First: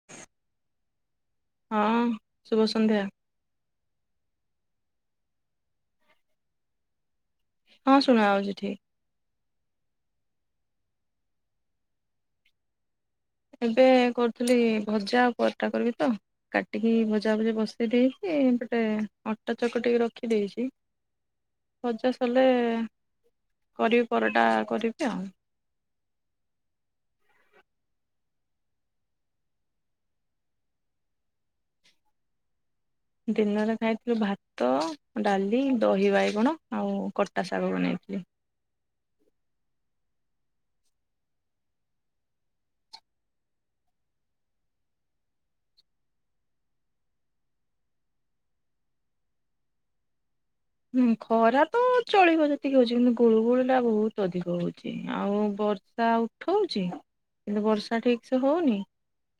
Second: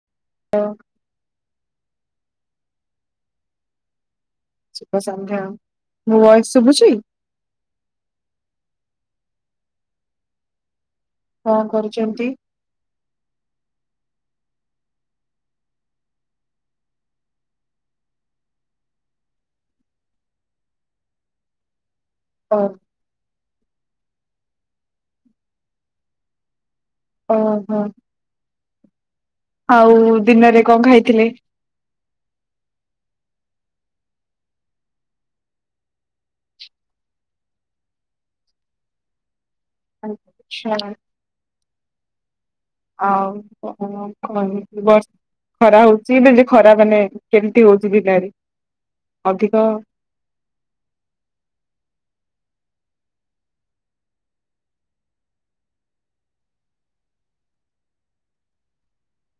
[unintelligible] [unintelligible] ହଁ ଶୁଭସନ୍ଧ୍ୟା। ଶୁଭ ସନ୍ଧ୍ୟା ମୁଁ ଭୟସ ଶୁଭୁଛି? ହଁ ଶୁଣା ଆଉଜି ଠିକ୍। କଣ କରୁଚନ୍ତି। ଏବେ କରୁଥିଲି ଭଜା ଆଉ ପରଟା କରିବି ତ। କାଟିକି ଭଜା ଭଜି ବସେଇ ଦେଇକି ଗୋଟେ ଅଟା ଚକିଟିକି ରଖି ଦେଇଚି ‌ ଭଜା ସଲେ ଓ କରିବି ପରଟା କରିବି ଆଉ। ଓହୋ ଆଉ ଦିନରେ କଁ ଖାଇଥିଲେ? ଦିନରେ ଖାଇଥିଲୁ ଭାତ, ଡାଲି, ଦହି ବାଇଗଣ ଆଉ କଟା ଶାଗ ବନେଇଥିଲି। ଆଚ୍ଛା। ଆଉ କଣ [unintelligible] ଖରା ହଉଚି ଏବେ ବି ଖରା ମାନେ କେମିତି ହଉଚି [unintelligible] ଅଧିକ। ହୁଁ ଖରା ତ ଚଳିବ ଯେତିକି ହଉଚି କିନ୍ତୁ ଗୁଳୁଗୁଳୁଟା ବହୁତ ଅଧିକ ହଉଚି ଆଉ ବର୍ ଆ ଉଠଉଛି କିନ୍ତୁ ବର୍ଷା ଠିକସେ ହଉନି।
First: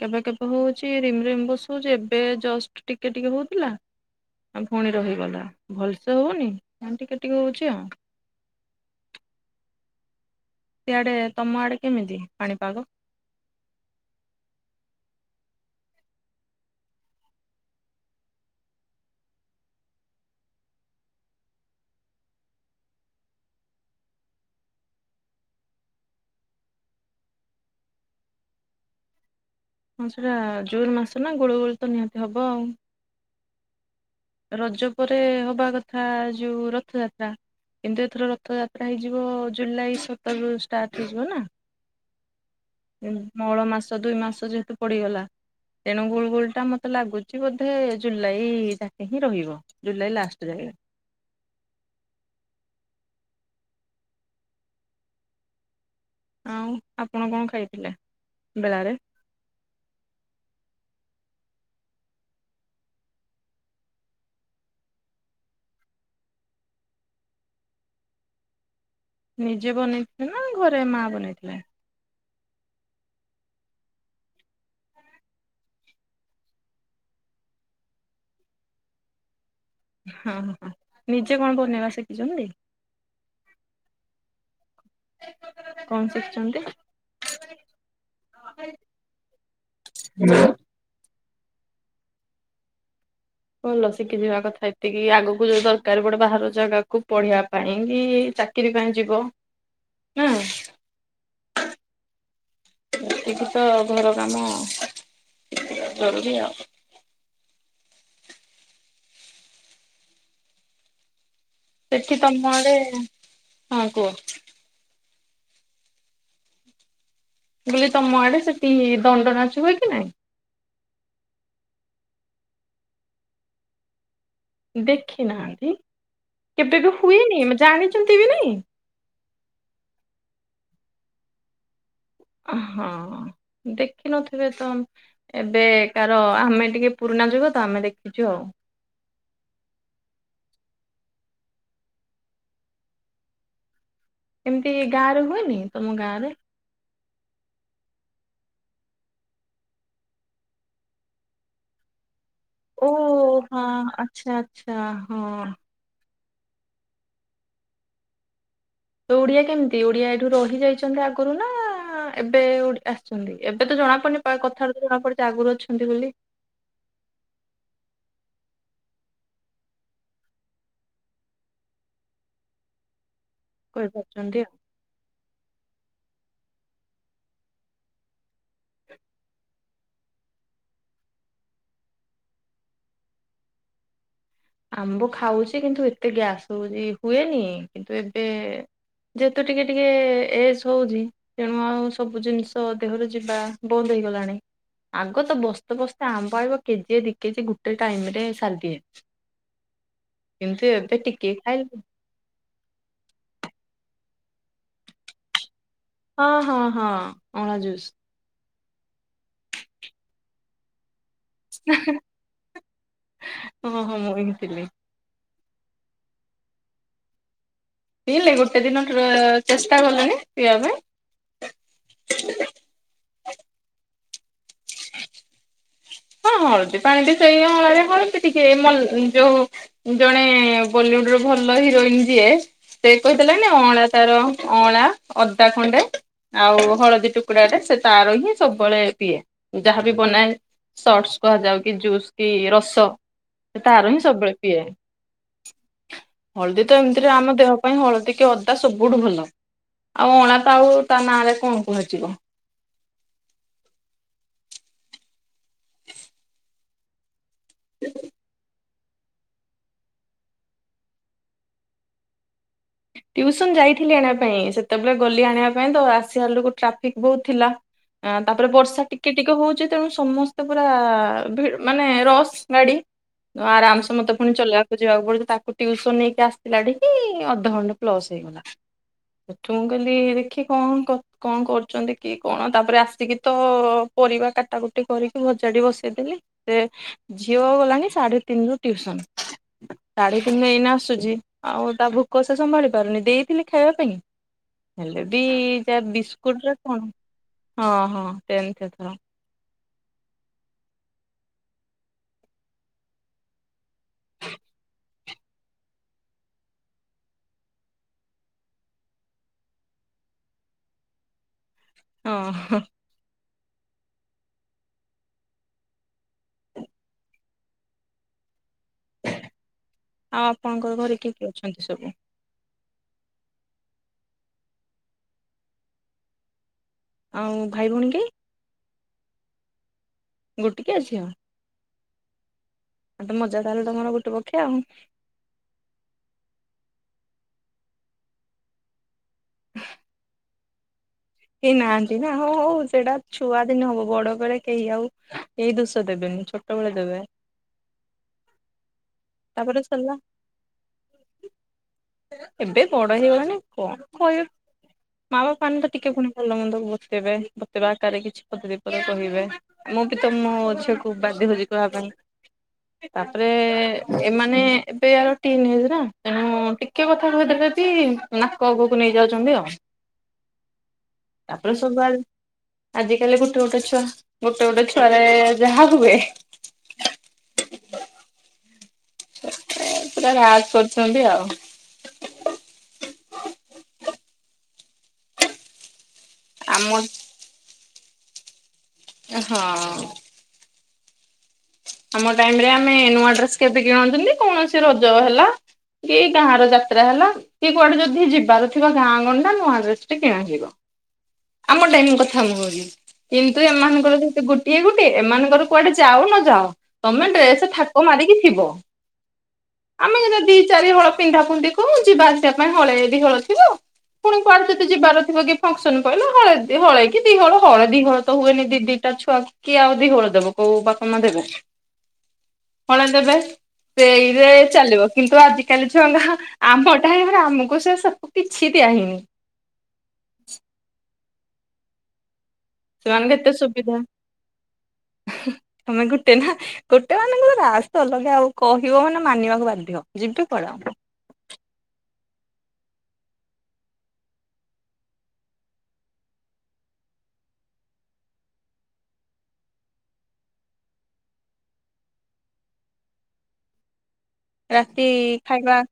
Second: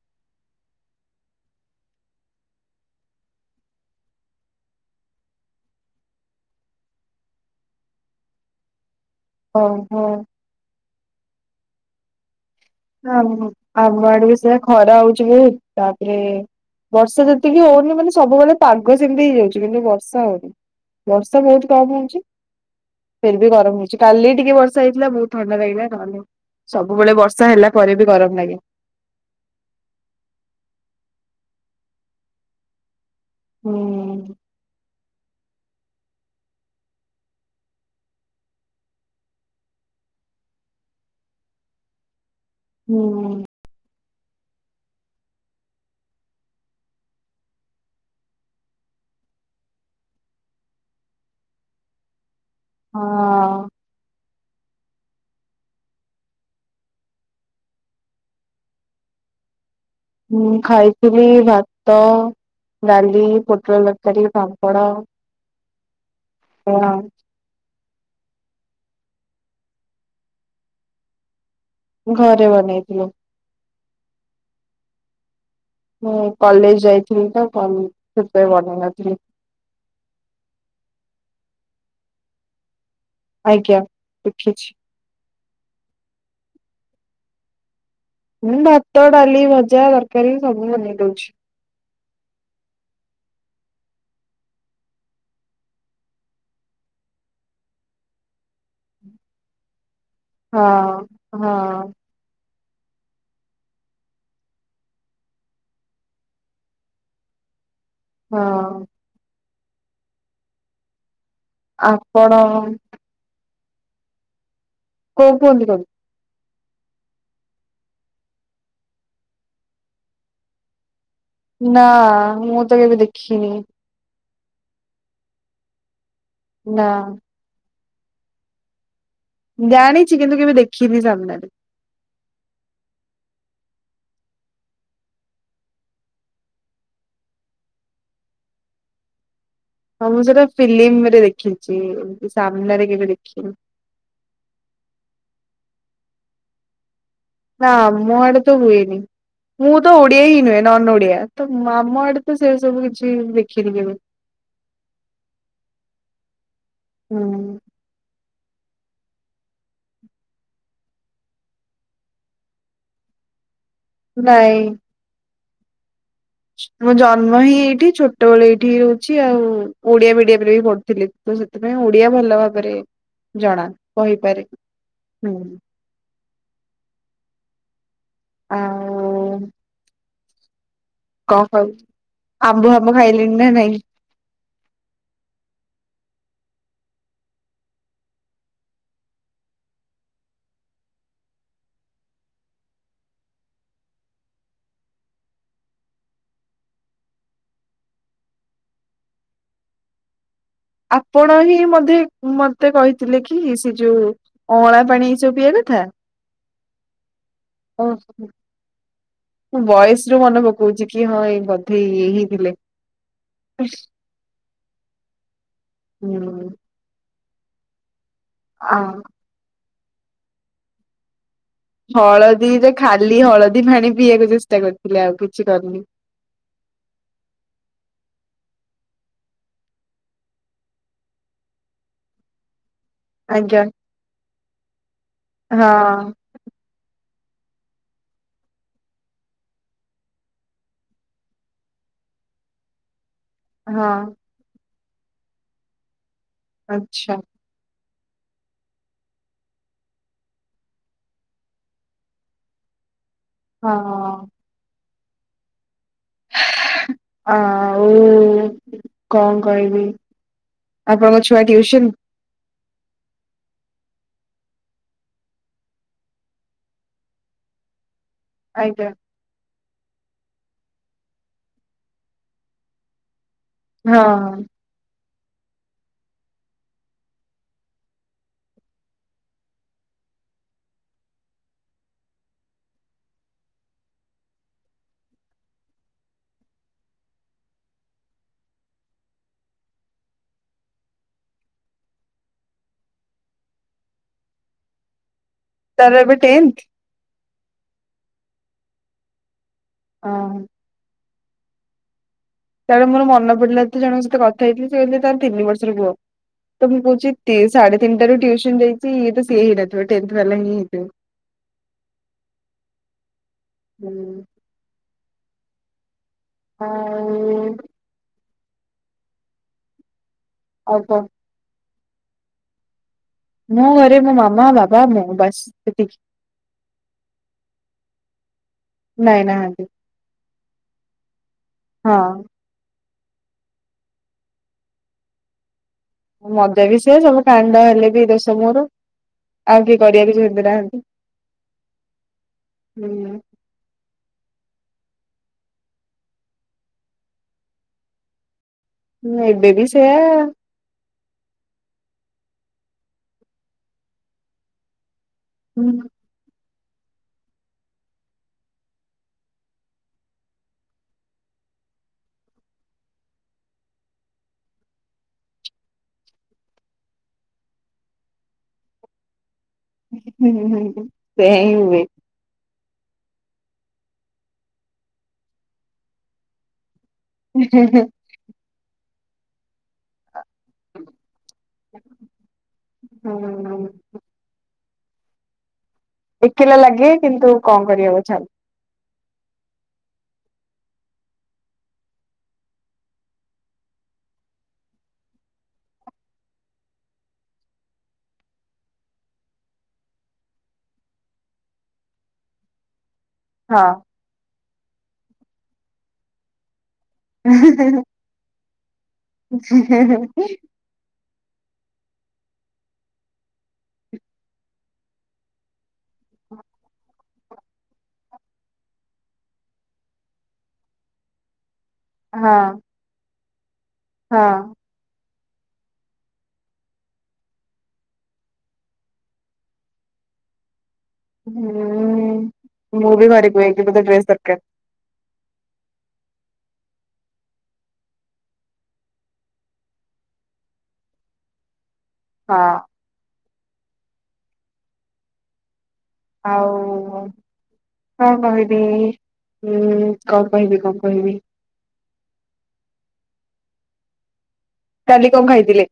କେବେ କେବେ ହଉଚି ରିମ୍ ରିମ୍ ବସଉଚି ଏବେ ଜଷ୍ଟ ଟିକେ ଟିକେ ହଉଥିଲା‌ ଆଉ ଭଉଣୀ ରହିଗଲା ଭଲସେ ହଉନି ଟିକେ ଟିକେ ହଉଚି ଆଉ‌। ହଉ [unintelligible] ସେଆଡେ ତମ ଆଡେ କେମିତି ପାଣିପାଗ? [unintelligible] ଆମ ଆଡ ବି ସେ ଖରା ହଉଚି ବି ତାପରେ ବର୍ଷା ଯେତିକି ହଉନି ମାନେ ସବୁବେଳେ ପାଗ ସେମିତି ହେଇଯାଉଚି କିନ୍ତୁ ବର୍ଷା ହଉନି। ବର୍ଷା ବହୁତ୍ କମ୍ ହଉଚି। ଫେର ବି ଗରମ ହଉଚି କାଲି ଟିକେ ବର୍ଷା ହେଇଥିଲା ବହୁତ ଥଣ୍ଡା ଲାଗିଲା। ନହଲେ ସବୁବେଳେ ବର୍ଷା ହେଲା ପରେ ବି ଗରମ ଲାଗେ। ହଁ ସେଇଟା ଜୁନ୍ ମାସ ନା ଗୁଳୁଗୁଳି ତ ନିହାତି ହବ ଆଉ। ହୁଁ! ରଜ ପରେ ହବା କଥା ଯୋଉ ରଥଯାତ୍ରା। କିନ୍ତୁ ଏଥର ରଥଯାତ୍ରା ହେଇଯିବ ଜୁଲାଇ ସତରରୁ ଷ୍ଟାର୍ଟ ହେଇଯିବ ନା। ହୁଁ। ମଳ ମାସ ଦୁଇ ମାସ ଯେହେତୁ ପଡିଗଲା। ତେଣୁ ଗୁଳୁଗୁଳିଟା ମତେ ଲାଗୁଚି ବୋଧେ ଜୁଲେଇଟା। ହିଁ ରହିବ ଜୁଲାଇ ଲାଷ୍ଟ ଯାଏ। ହଁ! ଆଉ ଆପଣ କଁ ଖାଇଥିଲେ ବେଳାରେ? ହୁଁ ଖାଇଥିଲି ଭାତ, ଡାଲି, ପୋଟଳ ତରକାରୀ, ପାମ୍ପଡ, ହଁ। ନିଜେ ବନେଇଥିଲେ ନା ଘରେ ମା ବନେଇଥିଲେ? ଘରେ ବନେଇଥିଲୁ। ମୁଁ କଲେଜ ଯାଇଥିଲି ତ କରିନି, ସେତବେଳେ ବନେଇ ନଥିଲି। ହଁ ହ ନିଜେ କଣ ବନେଇବା ଶିଖିଛନ୍ତି? ଆଜ୍ଞା, ଶିଖିଛି। କଣ ଶିଖିଛନ୍ତି? ମୁଁ ଭାତ, ଡାଲି, ଭଜା, ତରକାରୀ ସବୁ ବନେଇ ଦଉଛି। ଭଲ ଶିଖି ଯିବା କଥା ଏତିକି, ଆଗକୁ ଯୋଉ ଦରକାର ପଡେ ବାହାର ଜାଗାକୁୁ ପଢିବା ପାଇଁ କି, ଚା କିରି ପାଇଁ ଯିବ। ନା ହଁ ହଁ। ଏତିକି ତ ଘର କାମ ଜରୁରୀ ଆଉ। ହଁ। ସେଠି ଆପଣ ତମଆଡେ, ହଁ କୁହ। କଣ କୁହନ୍ତି ତାକୁ? [unintelligible] ତମ ଆଡେ ସେଠି ଦଣ୍ଡ ନାଚ ହୁଏ କି ନାଇଁ? ନା, ମୁଁ ତ କେବେ ଦେଖିନି। ଦେଖି ନାହାନ୍ତି? କେବେ ନା ବି ହୁଏନି? ଜାଣିଛନ୍ତି ବି ନାଇଁ? ଜାଣିଛି କିନ୍ତୁ କେବେ ଦେଖିନି ସାମ୍ନାରେ। ଅ ହଁ ଦେଖିନଥିବେ ତ ଏବେ କାର ଆମେ ଟିକେ ପୁରୁଣା ଯୁଗ ତ ଆମେ ଦେଖିଛୁ ଆଉ। ହଁ ମୁଁ ସେଇଟା ଫିଲ୍ମରେ ଦେଖିଛି, ଏମିତି ସାମ୍ନାରେ କେବେ ଦେଖିନି। ଏମିତି ଗାଁ ରେ ହୁଏନି? ତମ ଗାଁ ରେ? ନା ଆମ ଆଡେ ତ ହୁଏନି। ମୁଁ ତ ଓଡିଆ ହିଁ ନୁହେଁ ନନ୍‌ ଓଡିଆ, ତ ଆମ ଆଡେ ତ ସେ ସବୁ ଓ କିଛି ହଁ ଦେଖିନି କେବେ। ଆଚ୍ଛା ଆଚ୍ଛା। ହଁ ହଁ। ତ ଓଡିଆ କେମିତି? ଓଡିଆ ଏଇଠୁ ରହିଯାଇଛନ୍ତି ଆଗରୁ ନା ଏବେ ଆସିଛନ୍ତି? ଏବେ ତ ଜଣାପଡୁନି, ନାଇଁ। କଥାରୁ ତ ଜଣାପଡୁଛି ଆଗରୁ ଅଛନ୍ତି ବୋଲି? ମୁଁ ଜନ୍ମ ହିଁ ଏଇଠି, ଛୋଟବେଳେ ଏଇଠି ହିଁ ରହୁଛି ଆଉ ଓଡିଆ ମିଡିୟମରେ ବି ପଢୁଥିଲି। ତ ସେଥିପାଇଁ ଓଡିଆ ଭଲ ଭାବରେ ଜଣା, କହିପାରୁଛନ୍ତି କହିପାରେ। ଆଉ ହୁଁ। ଆଉ କ, [unintelligible] ଆମ୍ବ ଫାମ୍ବ ଖାଇଲେଣି ନା ନାଇଁ? ଆମ୍ବ ଖାଉଛି କିନ୍ତୁ ଏତେ ଗ୍ୟାସ୍‌ ହଉଛି, ହୁଏନି କିନ୍ତୁ ଏବେ ଯେହେତୁ ଟିକେ ଟିକେ ଏଜ ହଉଛି ତେଣୁ ଆଉ ସବୁ ଜିନିଷ ଦେହରେ ଯିବା ବନ୍ଦ ହେଇଗଲାଣି। ଆଗ ତ ବସ୍ତେ ବସ୍ତେ ଆମ୍ବ ଆଇବ, କେଜିଏ, ଦିକେଜି ଗୁଟେ ଟାଇମ ରେ ସାରିଦିଏ। କିନ୍ତୁ ଏବେ ଆପଣ ଟିକେ ହିଁ ଖାଇଲେ ମଧ୍ୟ ମତେ କହିଥିଲେ କି ସେ ଯୋଉ ଅଁଳା ପାଣି ଏ ସବୁ ପିଇବା କଥା? ହଁ ହଁ ହଁ। ଅଁଳା ଜୁସ୍। [unintelligible] ମୁଁ ବଏସ୍‌ ରୁ ମନେ ପକଉଛି କି ହଁ ଏଇ ବଧେ ଇଏ ହିଁ ଥିଲେ। ହଁ ହଁ ମୁଁ ହିଁ ଥିଲି। ହୁଁ। ପିଇଲେ? ଗୋଟେ ଆ ଦିନ ଟ୍ର ଚେଷ୍ଟା କଲେନି ପିଇବା ପାଇଁ। ହଳଦୀରେ ଖାଲି ହଳଦୀ ଫାଣି ପିଇବାକୁ ଚେଷ୍ଟା କରିଥିଲେ ଆଉ କିଛି କରିନି। ହଁ ହଳଦୀ ପାଣି ବି ସେଇଆ ହଳଦୀ ଟିକେ ମନଂ ଯୋଉ ଜଣେ ବଲିଉଡ୍ ର ଭଲ ହିରୋଇନ୍ ଯିଏ ସେ କହିଥିଲା ନା ଆଜ୍ଞା ଅଁଳା ତାର ଅଁଳା ଅଦା ଖଣ୍ଡେ ହଁ ଆଉ ହଳଦୀ ଟୁକୁଡା ଟା ସେ ତାର ହିଁ ସବୁବେଳେ ପିଏ। ଯାହାବି ବନାଏ ସଟ୍ସ୍ କୁହାଯାଉ କି ଜୁସ୍ କି ରସ ହଁ ତାର ହିଁ ସବୁବେଳେ ପିଏ। ହଳଦୀ ତ ଏମିତିରେ ଆଚ୍ଛା ଆମ ଦେହ ପାଇଁ ହଳଦୀ କି ଅଦା ସବୁଠୁ ଭଲ। ଆଉ ଅ ତ ଆଉ ତା ନାଁ ରେ ଆଉ କଣ କୁହାଯିବ। ହଁ। ଆଉ କଣ କହିବି? ଆପଣଙ୍କ ଛୁଆ ଟ୍ୟୁସନ ଟ୍ୟଉସନ ଯାଇଥିଲି ଆଣିବା ପାଇଁ ସେତେବେଳେ ଗଲି ଆଣିବା ପାଇଁ ତ ଆସିବା ବେଳକୁ ଟ୍ରାଫିକ୍ ବୋହୁତ୍ ଥିଲା। ଆ ତାପରେ ବର୍ଷା ଆଜ୍ଞା ଟିକେ ଟିକେ ହଉଛି ତେଣୁ ସମସ୍ତେ ପୁରା ମାନେ ରସ ଗାଡି ଆରାମସେ ହଁ ମତେ ପୁଣି ଚଲେଇବାକୁ ଯିବାକୁ ପଡୁଛି ତାକୁ ଟିଉସନ୍ ନେଇକି ଆସିଲାଡିକି ଅଧା ଖଣ୍ଡେ ପ୍ଲସ୍ ହେଇଗଲା। ସେଠୁ ମୁଁ କହଲି ଦେଖି କଣ କ କଣ କରୁଛନ୍ତି କି କଣ ତାପରେ ଆସିକି ତ ପରିବା କାଟା କୁଟି କରିକି ଭଜାଡି ବସେଇଦେଲି। ସେ ଝିଅ ଗଲାଣି ସାଢେ ତିନି ରୁ ଟିଉସନ। ସାଢେ ତିନିରୁ ଏଇନେ ଆସୁଛି ଆଉ ତା ଭୋକ କ ସେ ସମ୍ଭାଳି ପାରୁନି। ଦେଇଥିଲି ଖାଇବା ପାଇଁ, ହେଲେ ବି ଯାହା ତାର ଏବେ ବିସ୍କୁଟୁ ଟେନ୍ଥ ରେ କଣ ହଁ ହଁ ଟେନ୍ଥ ଏଥର। ଅହଃ। ତାଳୁ ମୋର ମନ ପଡିଲା ତ ଏତେ ଜଣଙ୍କ ସହିତ କଥା ହେଇଥିଲି ସେ କହିଲେ ତାର ତିନି ବର୍ଷର ପୁଅ। ତ ମୁଁ ବୁଝିଚି ତି ସାଢ଼େ ତିନି ଟାରୁ ଟ୍ୟୁସନ ଯାଇଛି ତ ସିଏ ହେଇନଥିବ ଟେନ୍ଥ ବାଲା ହିଁ ହେଇଥିବ। [inaudible] ଓଃ। ହୁଁ। ଆଉ ଆଉ ଆପଣଙ୍କ ଆଉ ଘରେ କଣ କିଏ କିଏ ଅଛନ୍ତି ସବୁ? ମୋ ଘରେ ମୋ, ମାମା, ବାବା, ମୁଁ ବାସ୍ ଏତିକି। ଆଉ ଭାଇ ଭଉଣୀ କେଇ? ନାଇଁ ନାହାନ୍ତି। ଗୋଟିକିଆଁ ଝିଅ? ହଁ। ଆଉ ତ ମଜା ତାହାଲେ ତମର ଗୋଟେ ପକ୍ଷେଆ ଆଉ। ମଜା ବି ସେ ସବୁ କାଣ୍ଡ ହେଲେ ବି ଦୋଷ ମରୋ ଆଉ କିଏ କରିବା ବି ସେମିତି ନାହାନ୍ତି। କେହି ନାହାନ୍ତି ନା, ହଉ ହଉ ସେଟା ଛୁଆ କେମିତି ହବ, ବଡ ବେଳେ କେହି ଆଉ କେହି ଦୋଷ ଦେବେନି ଛୋଟ ବେଳେ ଦେବେ। ହୁଁ ଏବେ ତାପରେ ବି ସେୟା ସାରିଲା। ଏବେ ବଡ ହେଇଗଲାଣି କଣ କହିବା? ମା ବାପା ମାନେ ତ ହୁଁ ଟିକେ ପୁଣି ଭଲ ମନ୍ଦ ବୁଝେଇବା, ବତେଇବା ଆକାରରେ କିଛି ପଦେ ଦି ପଦେ କହିବା। ମୁଁ ବି ତ ମୋ ଝିଅକୁ ବାଧ୍ୟ ହଉଛି କହିବା ପାଇଁ। ତାପରେ ଏମାନେ ଏବେ ଆଉ ଟିନ୍ ଏଜ୍ ର ତେଣୁ ଟିକେ କଥା କହିଦେଲେ କି ନାକ ଆଗକୁ ନେଇଯାଉଛନ୍ତି ଆଉ। ହୁଁ ହୁଁ। ସେୟା ହିଁ ତାପରେ ହୁଏ। ସବୁଆ ଆଜି କାଲି ଗୋଟେ ଗୋଟେ ଛୁଆ, ଗୋଟେ ଗୋଟେ ଛୁଆରେ ଯାହା ହୁଏ ହୁଁ ହୁଁ ହୁଁ ପୁରା ରାଜ କରୁଚନ୍ତି ଆଉ। ହୁଁ ହଁ [unintelligible] ଏକେଲା ଆମ ଲାଗେ କିନ୍ତୁ କଣ କରି ହବ ଛାଡେ। ହଁ। ଆମ ଟାଇମିରେ ଆମେ ନୂଆ ଡ୍ରେସ କେତେ କିଣନ୍ତିନି କୌଣସି ରଜ ହେଲା? କି ଗାଁ ର ଯାତ୍ରା ହେଲା। କି କୁଆଡେ ଯଦି ଯିବାର ଥିବା ଗାଁ ଗଣ୍ଡା ନୂଆ ଡ୍ରେସଟେ କିଣା ହେବ। ଆମ ଟାଇମି ମୁଁ କଥା ମୁଁ କହୁଚି। କିନ୍ତୁ ଏମାନଙ୍କର ସେ ଗୋଟିଏ ଗୋଟିଏ ଏମାନଙ୍କର କୁଆଡେ ଯାଉ ନ ଯାଉ ତମେ ଡ୍ରେସେ ହଁ। ଥାକ ମାରିକି ଥିବ ଆମେ କି ଦି ଚାରି ହଳ ପିନ୍ଧା ପୁଧି କୁ ଯିବା ଆସିବା ପାଇଁ ହଳେ ବିି ଦି ହଳ ଥିବ। ପୁଣି କୁଆଡେ ଯତେ ଯିବାର ଥିବ କି ଫଙ୍କସନ କହିଲେ ହଳେ ହଳେଇ କିି ଦିହଳ ହଳେ ଦିହଳ ତ ହୁଏନି ଦିଦି ଟା ଛୁଆ କିଏ ଆଉ ଦି ହଳ ଦବ କୋଉ ବାପା ମା ଦେବେ? ହଁ। ହଳେ ଦେବେ ସେଇରେ ହଁ। ଚାଲିବ କିନ୍ତୁ ଆଜିକାଲି ଝୁଅଙ୍କ ଆମ ଟାଇମିରେ ଆମକୁ ସେ ସବୁ କିଛି ଦିଆହେଇନି। ହୁଁ ମୁଁ ବି ସେମାନଙ୍କୁ ଘରେ ଏତେ କୁହେ କି ସୁବିଧା ମତେ ଡ୍ରେସ୍ ଦରକାରେ। ତମେ ଗୋଟେ ନା। ଗୋଟେ ମାନଙ୍କର ରାସ୍ ଅଲଗା ଆଉ କହିବ ମାନେ ମାନିବାକୁ ବାଧ୍ୟ ଯିବି ପଳା ଆ। ହଁ। ଆଉ କଣ କହିବିଁ ଉଁ କଣ କହିବି କଣ କହିବି। ରାତି କାଲି କଣ ଖାଇଥିଲେ?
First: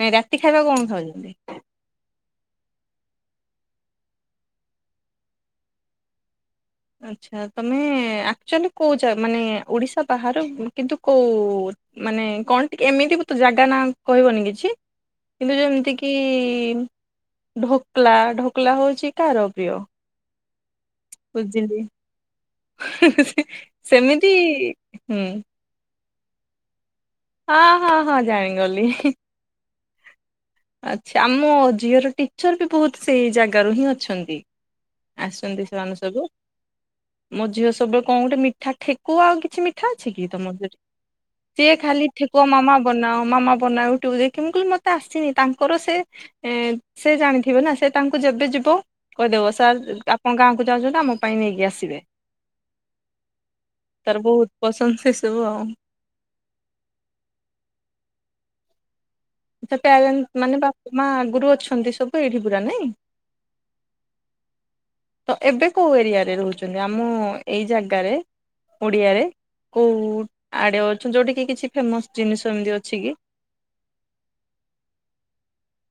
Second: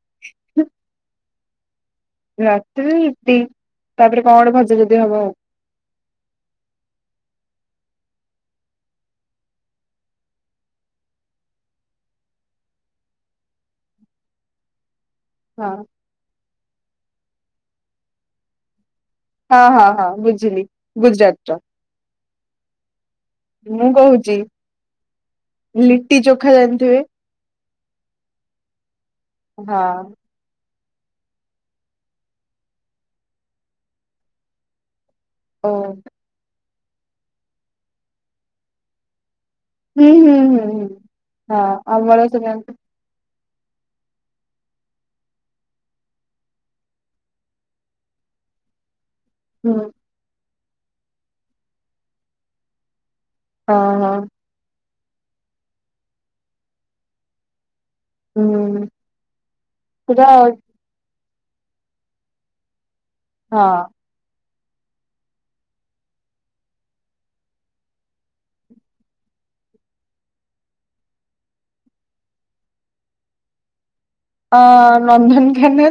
ନାଇ ରାତି ଖାଇବାକୁ କଣ ଖାଉଚନ୍ତି? ରାତିରେ ରୁଟି ତାପରେ କଣଗୋଟେ ଭଜା ଯଦି ହବ। ଆଚ୍ଛା ତମେ ଆକ୍ଚୁଆଲି କେଉ ଯା ମାନେ ଓଡ଼ିଶା ବାହାରୁ କିନ୍ତୁ କେଉ ମାନେ କଣ ଟି ଏମିତି ବି ତ ଜାଗା ନା କହିବନି କିଛି? କିନ୍ତୁ ହଁ। ଯେମିତି କିି ଢୋକଲା ଢୋକଲା ହଉଚି ହଁ ହଁ ହଁ ବୁଝିଲି। ଗୁଜୁରାଟ ର ବୁଝିଲି ମୁଁ ସେମିତି କହୁଛି ହୁଁ ଲିଟି ଜୋଖା ଜାଣିଥିବେ? ହଁ ହଁ ହଁ ଜାଣିଗଲି। ହଁ। ଆଚ୍ଛା ଆମ ଝିଅର ଟିଚର ବି ବହୁତୁ ସେଇ ଜାଗାରୁ ହିଁ ଅଛନ୍ତି। ଆସନ୍ତି ଓ ସେମାନେ ସବୁ ମୋ ଝିଅ ସବୁବେଳେ କଣ ଗୋଟେ ମିଠା ଠେକୁ ଆଉ କିଛି ମି ଠା ହୁଁ ଅଛି କି ହୁଁ ତମ ହୁଁ ସେଠି ହୁଁ। ହଁ ସିଏ ଖାଲି ଆମର ସେ ଠେକୁଆ ହଁ ମାମା ହଁ ବନାଅ ମାମା ବନାଅ ଯୁଟ୍ୟୁବୁ ଦେଖି ମୁଁ କିହିଲି ମତେ ଆସିନି। ତାଙ୍କର ସେ ସେ ଜାଣିଥିବ ନା ସେ ତାଙ୍କୁ ଯେବେ ଯିବ କହିଦବ ସାର୍ ଆ ଆପଣ ଗାଁକୁ ଯାଉଚନ୍ତି ତ ଆମ ପାଇଁ ନେଇକି ଆସିବେ ତାର ବହୁତୁ ପସନ୍ଦ ସେ ସବୁ ଆଉ। ହୁଁ। ତୋ ସେଟା ପ୍ୟାରେଣ୍ଟ ମାନେ ବାପା ମା ଆଗୁରୁ ଅଛନ୍ତି ସବୁ ଏଠି ପୁରା ନାଇଁ? ହଁ। ତ ଏବେ କୋଉ ଏରିଆରେ ରହୁଚନ୍ତି ଆମ ଏଇ ଜାଗାରେ? ଓଡିଆରେ କୋଉ ଆଡ଼େ ଅଛ ଯୋଉଠିକିି କିଛି ଫେମସ୍ ଜିନିଷ ଏମିତି ଅଛି କି? ଅ ନନ୍ଦନକାନନ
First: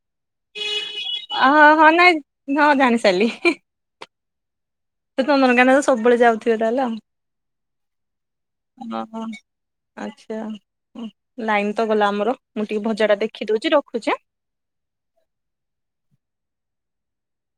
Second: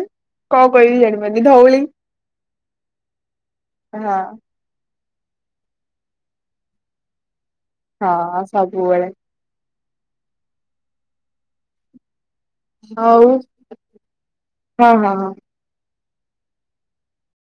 କଣ କହିବି ଜାଣିପା ଅହ ହଁ ନାଇଁ ହଁ ଜାଣି ସାରିଲି। ହଁ। [unintelligible] ନନ୍ଦନକାନ ତ ସବୁବେଳେ ଯାଉଥିବେ ତାହଲେ ଆଉ ହଁ ସବୁବେଳେ ହଁ। ଆଚ୍ଛା ଲାଇନ୍ ତ ଗଲା ଆମର ମୁଁ ଟିକେ ଭଜା ଟା ହଉ ଦେଖିଦଉଛି ରଖୁଛି ଆଁ। ହଁ - ହଁ- ହଁ।